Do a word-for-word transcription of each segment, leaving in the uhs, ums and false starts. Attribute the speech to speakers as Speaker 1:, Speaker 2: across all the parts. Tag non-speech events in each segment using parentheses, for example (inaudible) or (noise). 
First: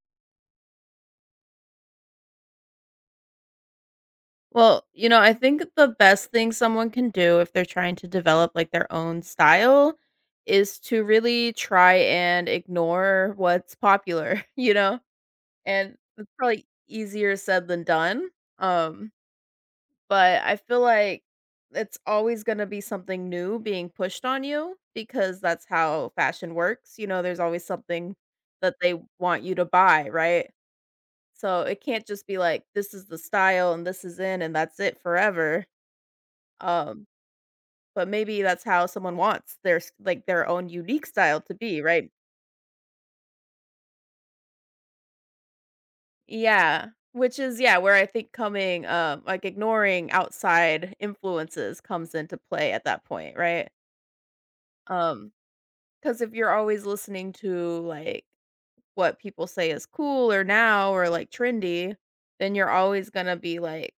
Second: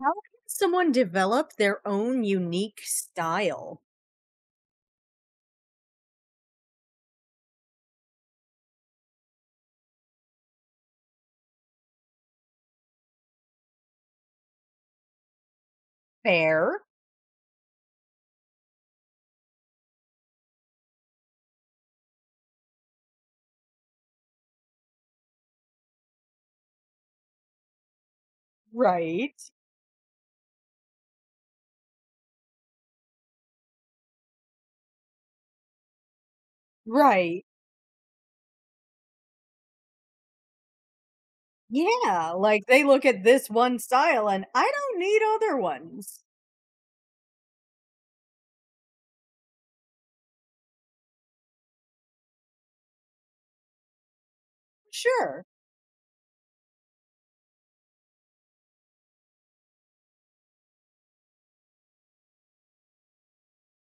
Speaker 1: How can someone develop their own unique style?
Speaker 2: Well, you know, I think the best thing someone can do if they're trying to develop like their own style is to really try and ignore what's popular, (laughs) you know? And it's probably
Speaker 1: Fair.
Speaker 2: easier said than done. Um, but I feel like it's always going to be something new being pushed on you because that's how fashion works. You know, there's always something that they
Speaker 1: Right.
Speaker 2: want you to buy, right? So it can't just be like this is the style and this is in and that's it forever um,
Speaker 1: Right.
Speaker 2: but maybe that's how someone wants their s like, their own unique style to be, right?
Speaker 1: Yeah, like they look at this one style and I don't need other ones.
Speaker 2: Yeah, which is yeah, where I think coming, um, like, ignoring outside influences comes into play at that point, right? Um,
Speaker 1: Sure.
Speaker 2: because if you're always listening to, like, what people say is cool or now or, like, trendy, then you're always gonna be, like,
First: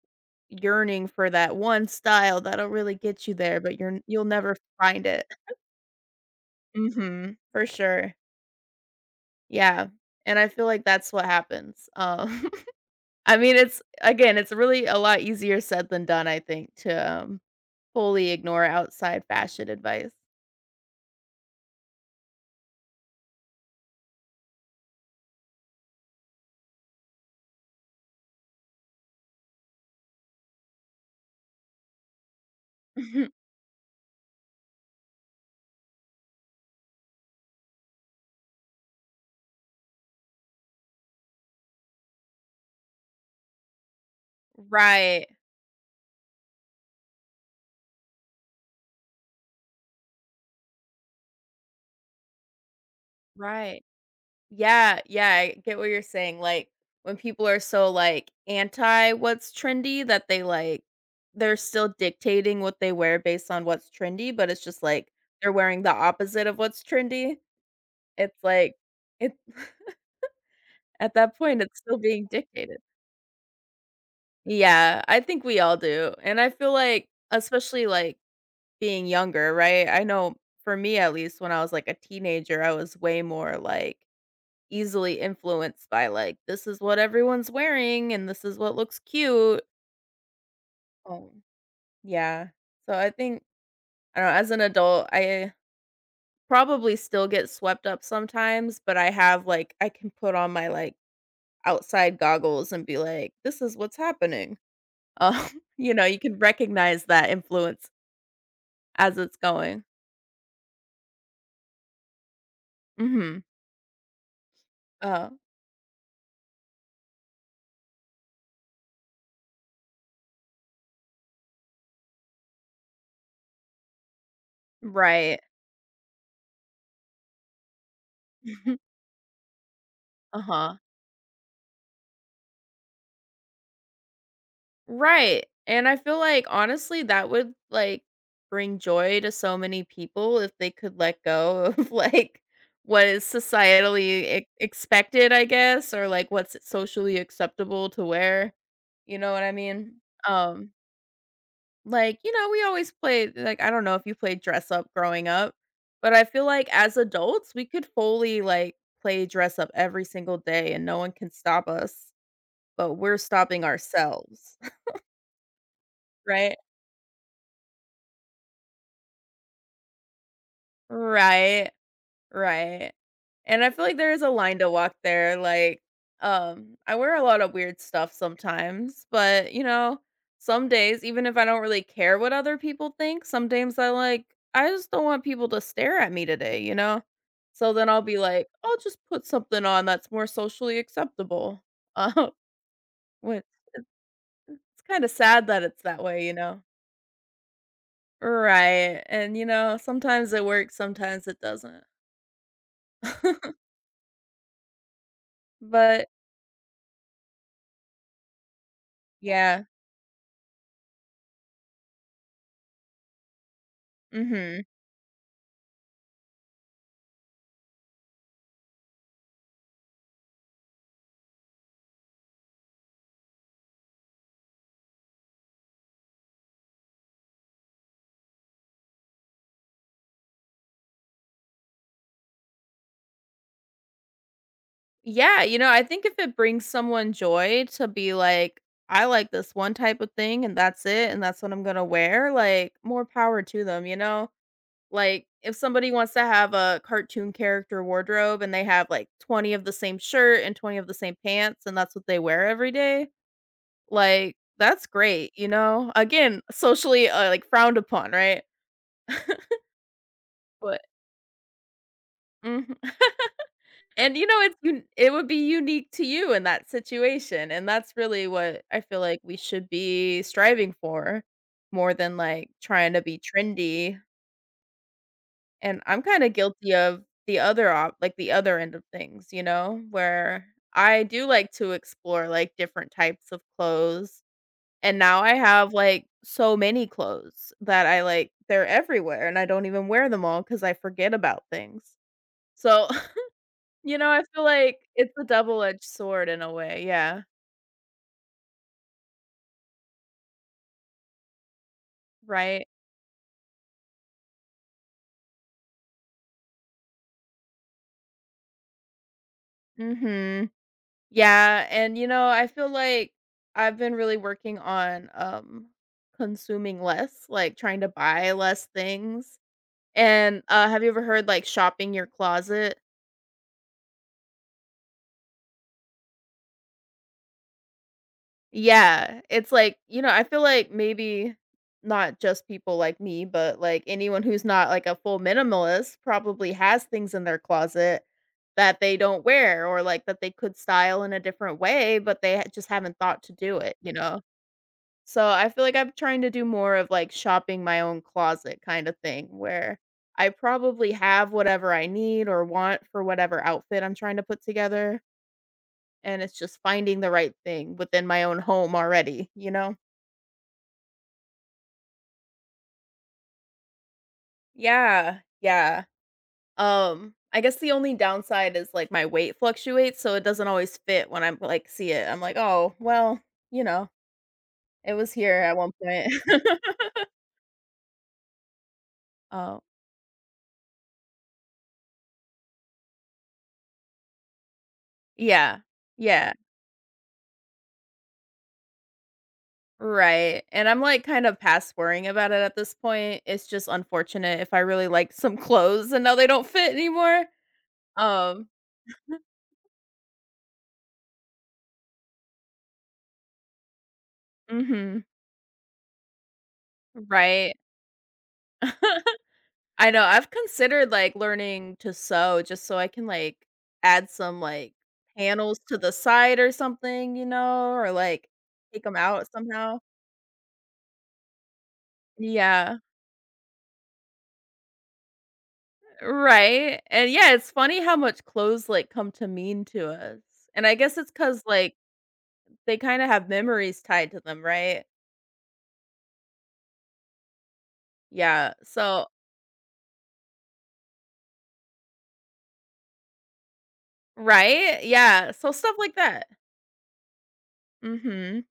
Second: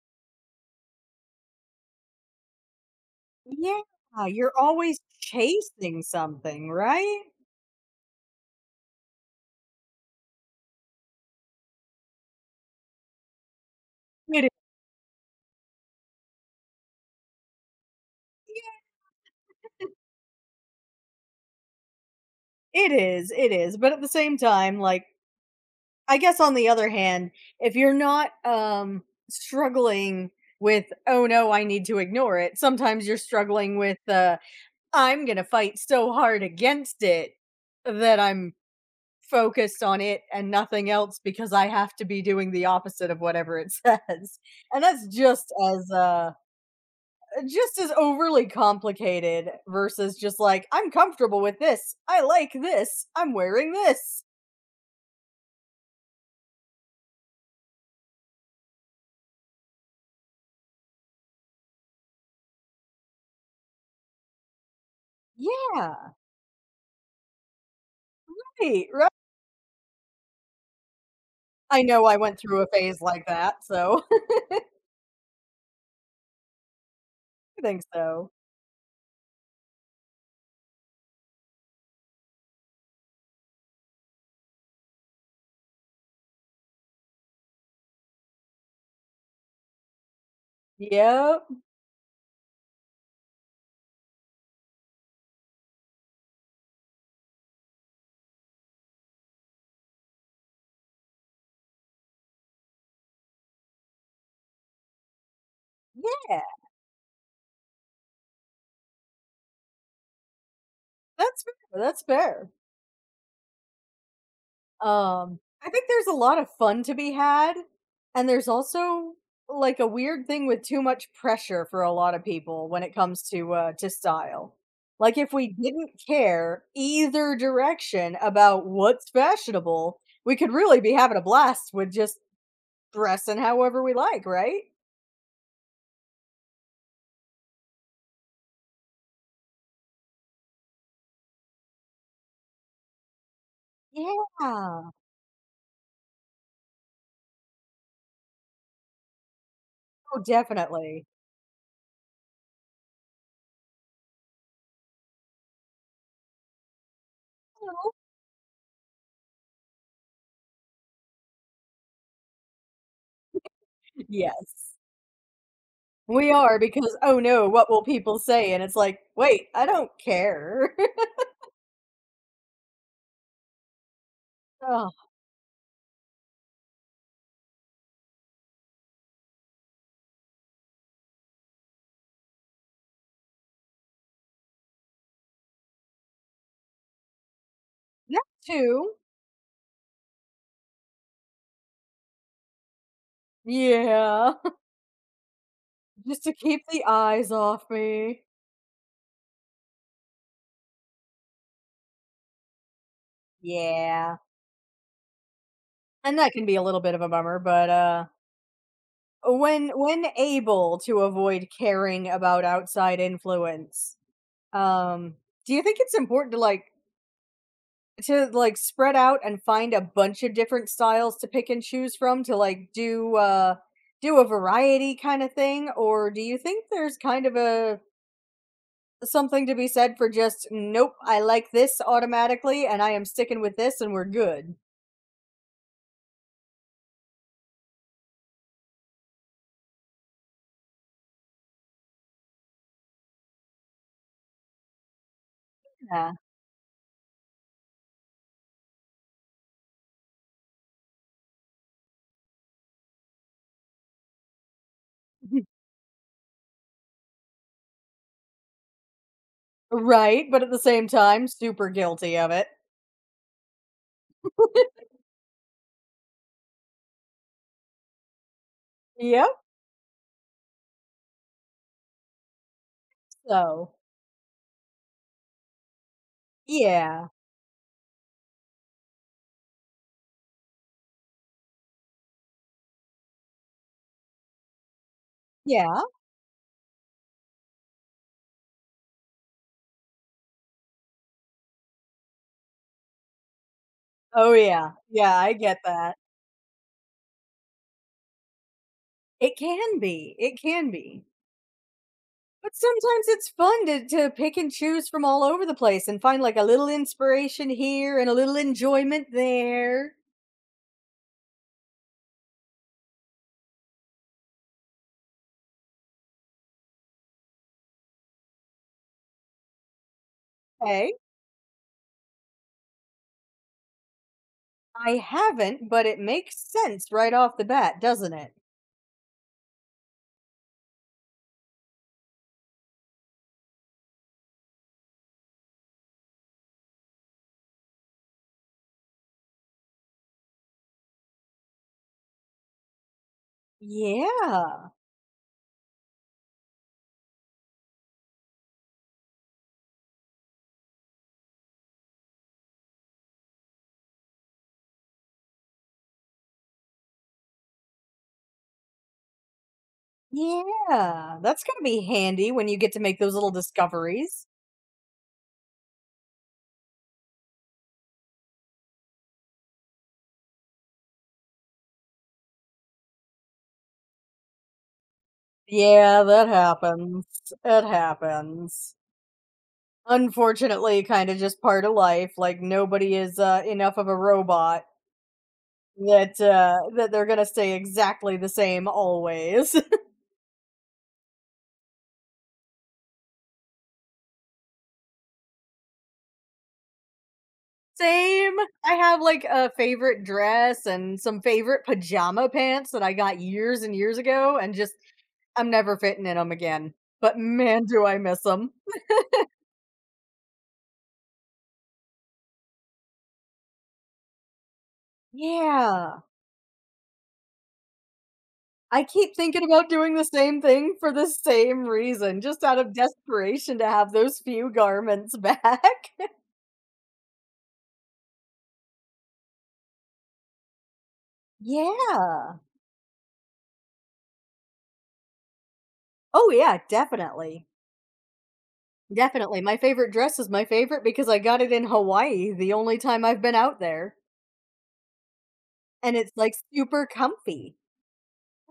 Speaker 2: yearning for that one style that'll really get you there, but you're you'll
Speaker 1: Yeah, you're
Speaker 2: never
Speaker 1: always
Speaker 2: find it.
Speaker 1: chasing something, right?
Speaker 2: Mhm, for sure. Yeah, and I feel like that's what happens. Um, (laughs) I mean, it's again,
Speaker 1: It is.
Speaker 2: it's really a lot easier said than done, I think, to, um, fully ignore outside fashion advice.
Speaker 1: It is, it is. But at the same time, like I guess on the other hand, if you're not um struggling with oh no, I need to ignore it, sometimes you're
Speaker 2: (laughs)
Speaker 1: struggling with uh I'm gonna fight so hard against it that I'm focused on it and nothing else because I have to be doing the opposite of whatever it (laughs) says. And that's
Speaker 2: Right,
Speaker 1: just as uh just as overly complicated versus just like I'm comfortable with this. I like this. I'm wearing
Speaker 2: right.
Speaker 1: this.
Speaker 2: Yeah, yeah, I get what you're saying, like, when people are so, like, anti what's trendy that they, like they're still dictating what they wear based on what's trendy, but it's just, like, they're wearing the
Speaker 1: Yeah.
Speaker 2: opposite of what's trendy. It's like
Speaker 1: Right, right.
Speaker 2: it (laughs) at that point, it's
Speaker 1: I
Speaker 2: still
Speaker 1: know I
Speaker 2: being
Speaker 1: went through a
Speaker 2: dictated.
Speaker 1: phase like that, so
Speaker 2: Yeah, I think we all do. And I feel like
Speaker 1: (laughs) I think
Speaker 2: especially like
Speaker 1: so.
Speaker 2: being younger, right? I know for me at least when I was like a teenager, I was way more like easily influenced by like this is what everyone's wearing and this is what looks cute. Oh.
Speaker 1: Yep.
Speaker 2: Yeah. So I think I don't know, as an adult, I probably still get swept up sometimes, but I have like I can put on my like outside goggles and be like, this is what's happening. Um, (laughs) you know, you can
Speaker 1: Yeah.
Speaker 2: recognize that influence as it's going.
Speaker 1: That's fair. That's fair.
Speaker 2: Mhm. Uh,
Speaker 1: Um, I think there's a lot of fun to be had, and there's also like a weird thing with too much pressure for a lot of people when it comes to uh to style. Like if
Speaker 2: right.
Speaker 1: we didn't care either direction about
Speaker 2: (laughs)
Speaker 1: what's fashionable, we could
Speaker 2: Uh-huh.
Speaker 1: really be having a blast with just dressing however we like, right?
Speaker 2: Right, and I feel like, honestly, that would, like, bring joy to so many people if they could let go of, (laughs) like, what is societally
Speaker 1: Yeah.
Speaker 2: e expected, I guess, or, like, what's socially acceptable to wear. You know what I mean?
Speaker 1: Oh,
Speaker 2: Um.
Speaker 1: definitely.
Speaker 2: Like, you know, we always played like, I don't know if you played dress up growing up, but I feel like as adults, we could fully, like, play dress up every single day and no one can stop us, but we're stopping ourselves.
Speaker 1: Yes.
Speaker 2: (laughs)
Speaker 1: We
Speaker 2: Right,
Speaker 1: are because oh no, what will people say? And it's like, wait, I don't care. (laughs)
Speaker 2: right. Right. And I feel like there is a line to
Speaker 1: Oh,
Speaker 2: walk there, like, um, I wear a lot of weird stuff sometimes, but, you know, some days, even if I don't really care what other people think, some days I like, I just don't want people to stare at me today, you know? So then I'll be
Speaker 1: that
Speaker 2: like, I'll
Speaker 1: too.
Speaker 2: just put something on that's more socially acceptable. (laughs) Uh, which it's,
Speaker 1: Yeah,
Speaker 2: it's kind of sad that it's that
Speaker 1: (laughs) just
Speaker 2: way,
Speaker 1: to
Speaker 2: you know?
Speaker 1: keep the eyes off me.
Speaker 2: Right. And, you know, sometimes it works, sometimes it doesn't. (laughs)
Speaker 1: Yeah.
Speaker 2: But
Speaker 1: And that can be a little bit of a bummer, but, uh,
Speaker 2: yeah,
Speaker 1: when when able to avoid caring about outside influence,
Speaker 2: mhm.
Speaker 1: um, do you think it's important to, like to, like, spread out and find a bunch of different styles to pick and choose from to, like, do, uh do a variety kinda thing, or do you think there's kind of a something to be said for just, "Nope, I like this automatically, and I am sticking with this, and we're good."
Speaker 2: Yeah, you know, I think if it brings someone joy to be like, "I like this one type of thing and that's it, and that's what I'm gonna wear," like, more power to them, you know? Like, if somebody
Speaker 1: Yeah.
Speaker 2: wants to have a cartoon character wardrobe and they have, like, twenty of the same shirt and twenty of the same pants, and that's what they wear every day, like, that's great, you
Speaker 1: (laughs)
Speaker 2: know? Again, socially, uh, like, frowned upon, right? (laughs)
Speaker 1: Right, but at the
Speaker 2: But
Speaker 1: same time, super guilty of it.
Speaker 2: mhm. And, you know, it's un it would be unique to you in that situation, and that's really what I feel like
Speaker 1: Yep,
Speaker 2: we should be striving for more than, like, trying to be
Speaker 1: so
Speaker 2: trendy, and I'm kinda guilty of
Speaker 1: yeah,
Speaker 2: the other op like, the other end of things, you know, where I do like to explore, like, different types of clothes, and now I have,
Speaker 1: yeah.
Speaker 2: like, so many clothes that I, like they're everywhere, and I don't even wear them all because I forget about things. So you know, I
Speaker 1: Oh,
Speaker 2: feel
Speaker 1: yeah.
Speaker 2: like it's
Speaker 1: Yeah,
Speaker 2: a
Speaker 1: I get
Speaker 2: double-edged
Speaker 1: that.
Speaker 2: sword in a way, yeah,
Speaker 1: It can be, it can be. But
Speaker 2: right?
Speaker 1: sometimes it's fun to to pick and choose from all over the place and find, like, a little inspiration here and a little enjoyment there.
Speaker 2: Mhm. Yeah, and, you know, I feel like I've been really working on, um, consuming less, like, trying to buy less things, and, uh, have you
Speaker 1: "Hey,
Speaker 2: ever heard, like, shopping your closet?
Speaker 1: I haven't, but it makes sense right off the bat, doesn't it?"
Speaker 2: Yeah, it's like, you know, I feel like maybe not just people like me, but like anyone who's not like a full minimalist probably has things in their closet that they don't wear or like that they could style in a different way, but they ha- just haven't thought to do it, you know?
Speaker 1: Yeah.
Speaker 2: So I feel like I'm trying to do more of like shopping my own closet kind of thing where I probably have whatever I need or want for whatever outfit I'm trying to put together. And it's just finding the right thing within my own home already, you know?
Speaker 1: Yeah. That's gonna be handy when you get to make those little discoveries.
Speaker 2: Yeah, yeah. Um, I guess the only downside is, like, my weight fluctuates, so it doesn't always fit when I'm, like, see it. I'm like, "Oh, well, you know, it was here at one
Speaker 1: Yeah,
Speaker 2: point."
Speaker 1: that happens.
Speaker 2: (laughs)
Speaker 1: It happens.
Speaker 2: Oh,
Speaker 1: Unfortunately, kind of just part of life. Like nobody is uh, enough of a robot
Speaker 2: yeah.
Speaker 1: that
Speaker 2: Yeah,
Speaker 1: uh, that they're gonna stay exactly the same always. (laughs)
Speaker 2: right, and I'm, like, kind of past worrying about it at this point. It's just unfortunate if I really like some (laughs) clothes and now they don't fit anymore.
Speaker 1: Same.
Speaker 2: Um
Speaker 1: I have like a favorite dress and some favorite pajama pants that I got years and years ago, and just
Speaker 2: mhm,
Speaker 1: I'm never fitting in them again. But
Speaker 2: right.
Speaker 1: man, do I miss them.
Speaker 2: (laughs) I know, I've considered, like, learning to sew just so I can, like, add some, like, panels to the
Speaker 1: Yeah.
Speaker 2: side or something, you know, or, like,
Speaker 1: I
Speaker 2: take them
Speaker 1: keep
Speaker 2: out
Speaker 1: thinking about
Speaker 2: somehow.
Speaker 1: doing the same thing for the same reason, just out of
Speaker 2: Yeah.
Speaker 1: desperation to have those few garments back. (laughs)
Speaker 2: Right, and yeah, it's funny how much clothes, like, come to mean to us, and I guess it's because like,
Speaker 1: Yeah.
Speaker 2: they kinda have memories tied to them, right?
Speaker 1: Oh, yeah, definitely.
Speaker 2: Yeah, so
Speaker 1: Definitely. My favorite dress is my favorite because I got it in Hawaii the only time I've been out there,
Speaker 2: right? Yeah, so stuff like
Speaker 1: and it's
Speaker 2: that.
Speaker 1: like super comfy.
Speaker 2: Mhm.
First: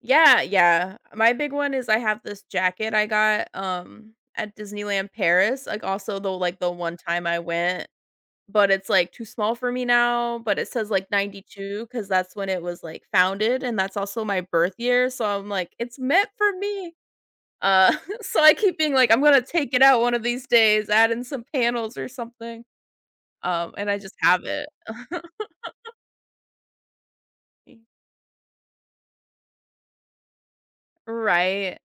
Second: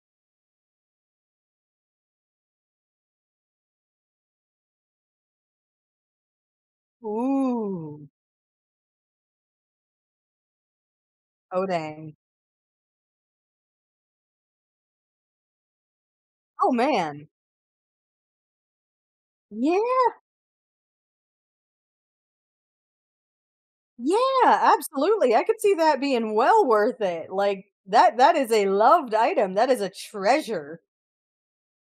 Speaker 2: Yeah, yeah. my big one is I have this jacket I got, um, at Disneyland Paris, like, also the like, the one time I went,
Speaker 1: Ooh.
Speaker 2: but it's, like, too small for me now, but it says, like, ninety
Speaker 1: Oh,
Speaker 2: two because
Speaker 1: dang.
Speaker 2: that's when it was, like, founded, and that's also my birth year, so I'm like, "It's meant for
Speaker 1: Oh,
Speaker 2: me."
Speaker 1: man.
Speaker 2: Uh, (laughs) so I keep being like, "I'm gonna take
Speaker 1: Yeah.
Speaker 2: it out one of these days, add in some panels or something." Um, and I just
Speaker 1: Yeah,
Speaker 2: have it. (laughs)
Speaker 1: absolutely. I could see that being well worth it. Like that that is a loved item. That is a treasure.
Speaker 2: Right.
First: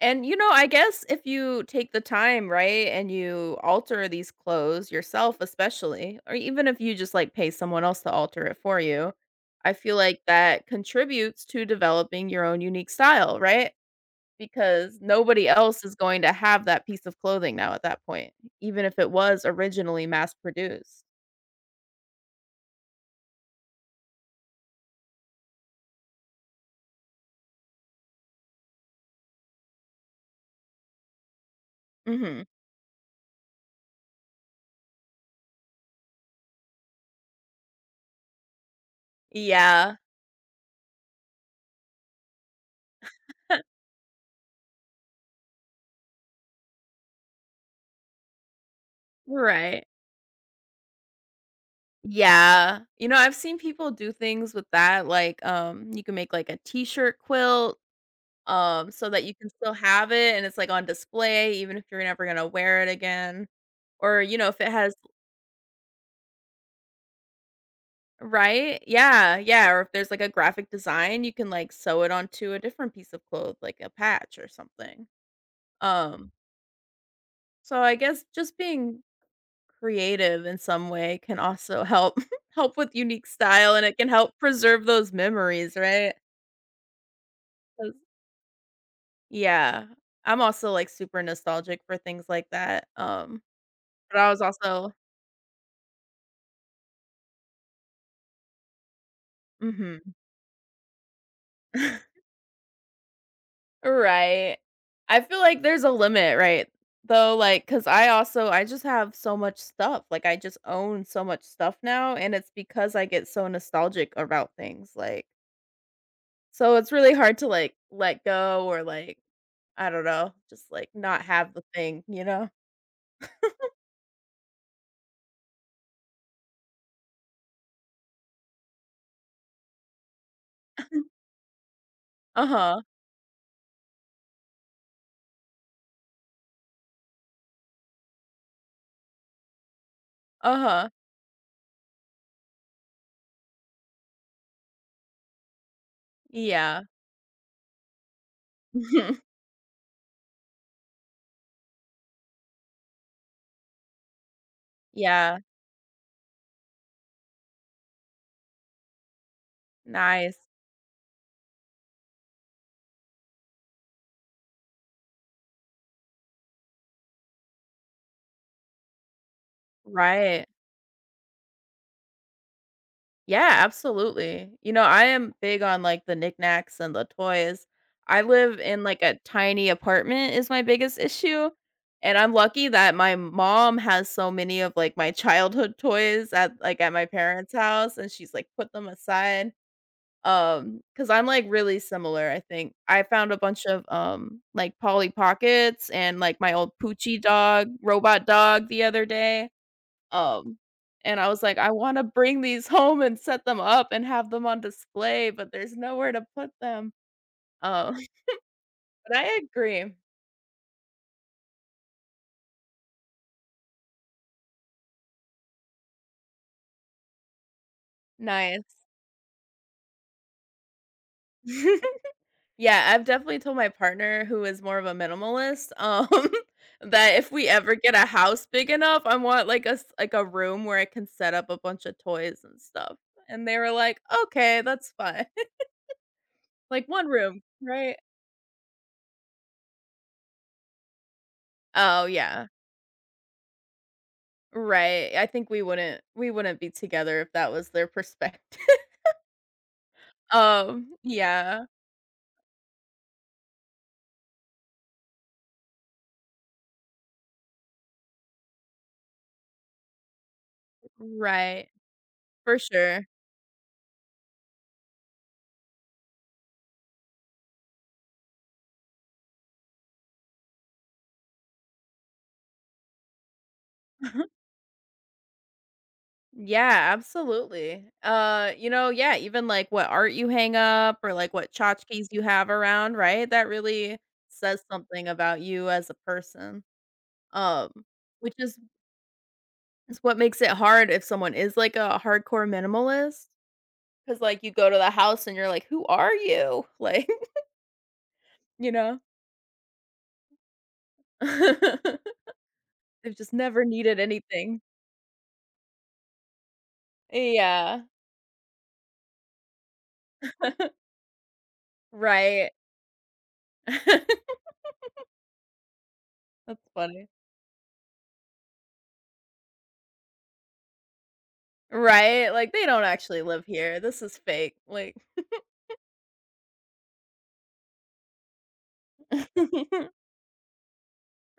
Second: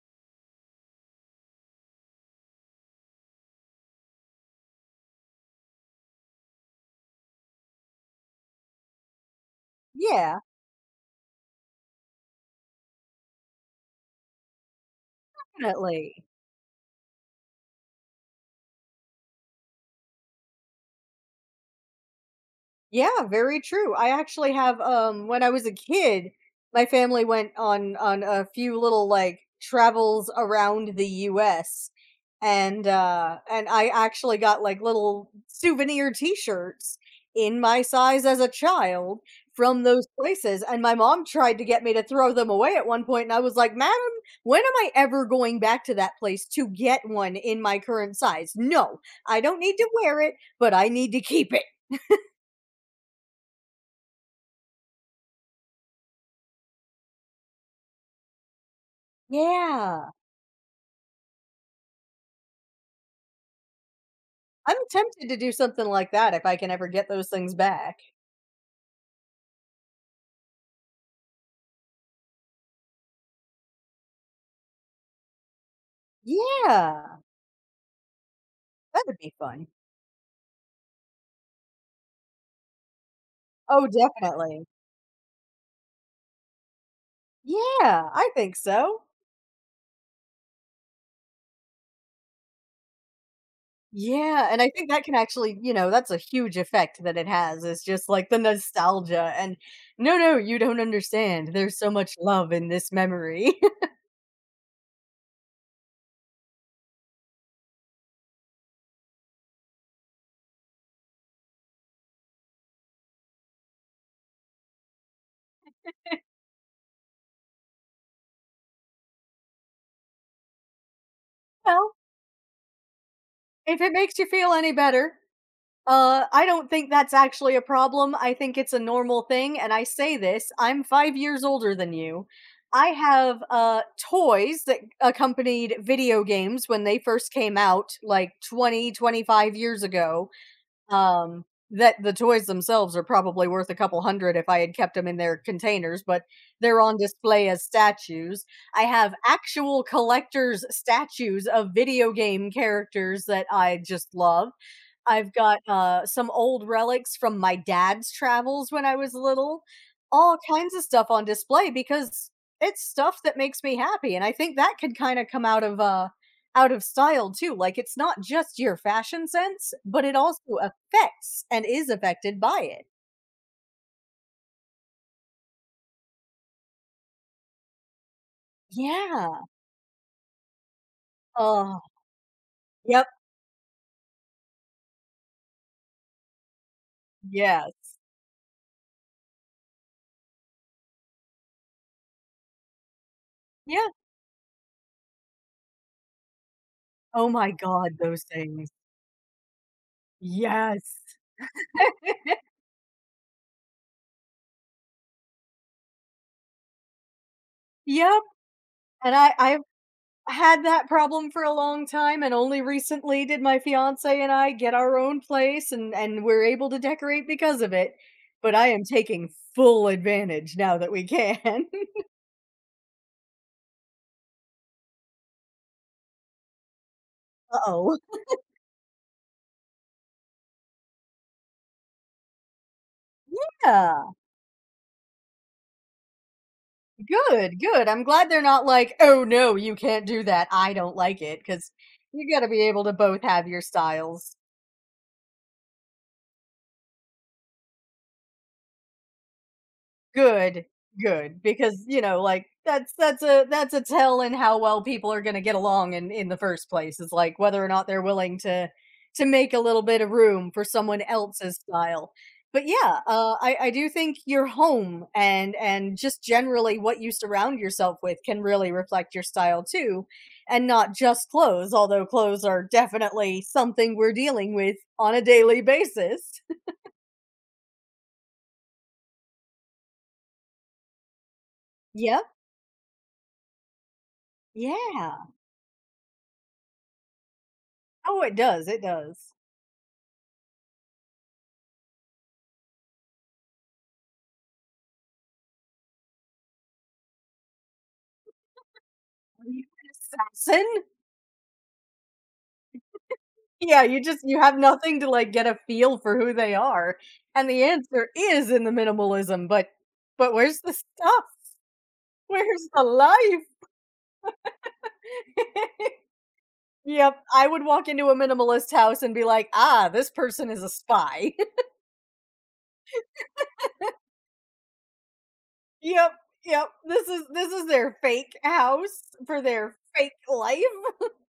Speaker 2: And, you know, I guess if you take the time, right, and you alter these clothes yourself especially, or even if you just, like, pay someone else to alter it for you, I feel like
Speaker 1: Yeah,
Speaker 2: that contributes to developing your own unique style, right? Because nobody else is going
Speaker 1: definitely.
Speaker 2: to have that piece of clothing now at that point, even if it was originally mass produced.
Speaker 1: Yeah, very true. I actually have um when I was a kid, my family went on on a few little like travels around the U S
Speaker 2: Mhm.
Speaker 1: and uh and I actually got like little souvenir t-shirts in my size as a child from
Speaker 2: Yeah.
Speaker 1: those places and my mom tried to get me to throw them away at one point and I was like,
Speaker 2: (laughs)
Speaker 1: "Madam, when am I ever going back to that place to get one in my current size? No, I don't need
Speaker 2: Right.
Speaker 1: to wear it, but I need to keep it."
Speaker 2: Yeah. You know, I've seen people do things with that, like, um, you can make, like, a t-shirt quilt. Um, so that you can still
Speaker 1: Yeah.
Speaker 2: have it and it's, like, on display even if you're never gonna wear it again. Or, you know, if it
Speaker 1: I'm
Speaker 2: has
Speaker 1: tempted to do something like that if I can ever get those things back.
Speaker 2: right? Yeah, yeah, or if there's, like, a graphic design, you can, like, sew it onto a different piece of cloth, like a patch or something. Um,
Speaker 1: Yeah,
Speaker 2: so I guess just being
Speaker 1: that would be fun.
Speaker 2: creative in some way can also help (laughs) help with unique style, and
Speaker 1: Oh,
Speaker 2: it can help
Speaker 1: definitely.
Speaker 2: preserve those memories, right? 'Cause
Speaker 1: Yeah, I think so.
Speaker 2: yeah. I'm also, like, super nostalgic for things like that, um, but I was
Speaker 1: Yeah, and I think
Speaker 2: also
Speaker 1: that can actually, you know, that's a huge effect that it has. It's just like the nostalgia and
Speaker 2: mhm.
Speaker 1: no, no, you don't understand. There's so much
Speaker 2: (laughs)
Speaker 1: love in this memory.
Speaker 2: Right. I feel like there's a limit, right? Though, like, because I also, I just have so much stuff. Like, I just own so much stuff now. And it's because I get so nostalgic about things. Like, so it's really hard to, like, let go or, like, I don't know, just, like, not have the
Speaker 1: (laughs) Well,
Speaker 2: thing, you know?
Speaker 1: if it makes you feel any better, uh, I don't think that's actually a problem, I think it's a normal thing, and I say this, I'm five
Speaker 2: (laughs)
Speaker 1: years older than you.
Speaker 2: Uh huh.
Speaker 1: I have, uh, toys that accompanied video games when they first came out, like, twenty, twenty-five years ago,
Speaker 2: Uh huh.
Speaker 1: um, that the toys themselves are probably worth a couple hundred if I had kept them in their containers, but they're
Speaker 2: Yeah.
Speaker 1: on display as statues. I have
Speaker 2: (laughs)
Speaker 1: actual collector's statues of video game characters that I just love. I've
Speaker 2: Yeah.
Speaker 1: got, uh, some old relics from my dad's travels when I was little, all
Speaker 2: Nice.
Speaker 1: kinds of stuff on display because it's stuff that makes me happy, and I think that could kinda come out of, uh, out of style too, like, it's not just your fashion sense, but it
Speaker 2: Right.
Speaker 1: also affects and is affected by it.
Speaker 2: Yeah, absolutely. You know, I am big on, like, the knickknacks and the toys. I live in, like, a
Speaker 1: Yeah.
Speaker 2: tiny apartment is my biggest issue,
Speaker 1: Oh,
Speaker 2: and I'm lucky that
Speaker 1: yep,
Speaker 2: my mom has so many of, like, my childhood toys at, like, at my parents'
Speaker 1: yes,
Speaker 2: house, and she's, like, put them aside. Um, because 'Cause I'm, like, really similar, I think. I found a bunch of,
Speaker 1: yeah.
Speaker 2: um, like, Polly Pockets and, like, my old Poochie
Speaker 1: Oh my
Speaker 2: dog,
Speaker 1: god, those
Speaker 2: robot dog
Speaker 1: things.
Speaker 2: the other day. Um,
Speaker 1: Yes.
Speaker 2: and I was like, "I wanna bring these home and set them up and have them on display, but there's nowhere to put them." Um,
Speaker 1: Yep,
Speaker 2: (laughs)
Speaker 1: and
Speaker 2: but
Speaker 1: I
Speaker 2: I
Speaker 1: i
Speaker 2: agree.
Speaker 1: had that problem for a long time and only recently did my fiance and I get our own place and and we're able to decorate because of it. But I
Speaker 2: Nice.
Speaker 1: am taking full advantage now that we can.
Speaker 2: (laughs) Yeah, I've definitely told my partner, who is more of a minimalist, um, (laughs) that if we
Speaker 1: (laughs)
Speaker 2: ever
Speaker 1: Uh-oh.
Speaker 2: get a house big enough, I want, like, a s like, a room where I can set up a bunch of toys and stuff, and they were like,
Speaker 1: Yeah.
Speaker 2: "Okay, that's fine." (laughs) Like, one room,
Speaker 1: Good, good.
Speaker 2: right?
Speaker 1: I'm glad they're not like, "Oh no, you can't do that. I don't like it, cause
Speaker 2: Oh,
Speaker 1: you got
Speaker 2: yeah.
Speaker 1: to be able to both have your styles.
Speaker 2: Right, I think we wouldn't we wouldn't be together if that was their (laughs) perspective.
Speaker 1: Good,
Speaker 2: Um,
Speaker 1: good,
Speaker 2: yeah,
Speaker 1: because, you know, like, that's that's a that's a tell in how well people are gonna get along in in the first place, is, like, whether or not they're willing to to make a little bit of room for someone else's
Speaker 2: right,
Speaker 1: style.
Speaker 2: for
Speaker 1: But, yeah,
Speaker 2: sure.
Speaker 1: uh, I I do think your home and and just generally what you surround yourself with can really reflect your style too, and not just clothes, although clothes are definitely something we're
Speaker 2: (laughs)
Speaker 1: dealing with on a daily basis. (laughs)
Speaker 2: Yeah, absolutely. Uh, you know, yeah, even like what art you hang up or like what tchotchkes you
Speaker 1: Yep,
Speaker 2: have around, right? That really says something
Speaker 1: yeah.
Speaker 2: about you as a person. Um,
Speaker 1: Oh,
Speaker 2: which
Speaker 1: it
Speaker 2: is
Speaker 1: does, it does.
Speaker 2: is what makes it hard if someone is like a hardcore minimalist because like you go to the house and you're like, "Who are you?" (laughs) Like, you know?
Speaker 1: Are you an assassin?
Speaker 2: (laughs) They've just never
Speaker 1: Yeah,
Speaker 2: needed
Speaker 1: you just you have
Speaker 2: anything.
Speaker 1: nothing to, like, get a feel for who they are, and the
Speaker 2: Yeah,
Speaker 1: answer is in the minimalism, but but where's the stuff?
Speaker 2: right.
Speaker 1: Where's the life?
Speaker 2: (laughs)
Speaker 1: (laughs)
Speaker 2: That's funny.
Speaker 1: Yep, I would walk into a minimalist house and be like, "Ah, this person is a spy." (laughs)
Speaker 2: Right? Like, they don't actually live here. This is fake. Like
Speaker 1: Yep, yep, this is this is their fake house for
Speaker 2: (laughs)
Speaker 1: their fake life.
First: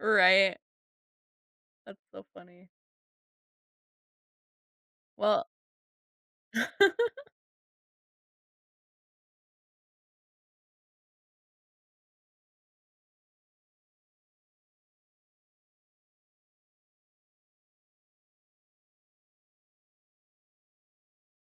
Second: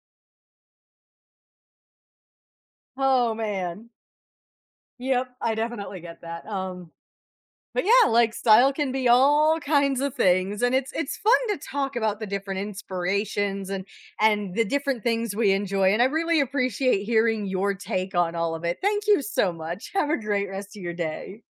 Speaker 2: right. That's so funny.
Speaker 1: Oh, man. Yep,
Speaker 2: Well
Speaker 1: I definitely get that, um.
Speaker 2: (laughs)
Speaker 1: But yeah, like style can be all kinds of things and it's it's fun to talk about the different inspirations and and the different things we enjoy and I really appreciate hearing your take on all of it. Thank you so much. Have a great rest of your day.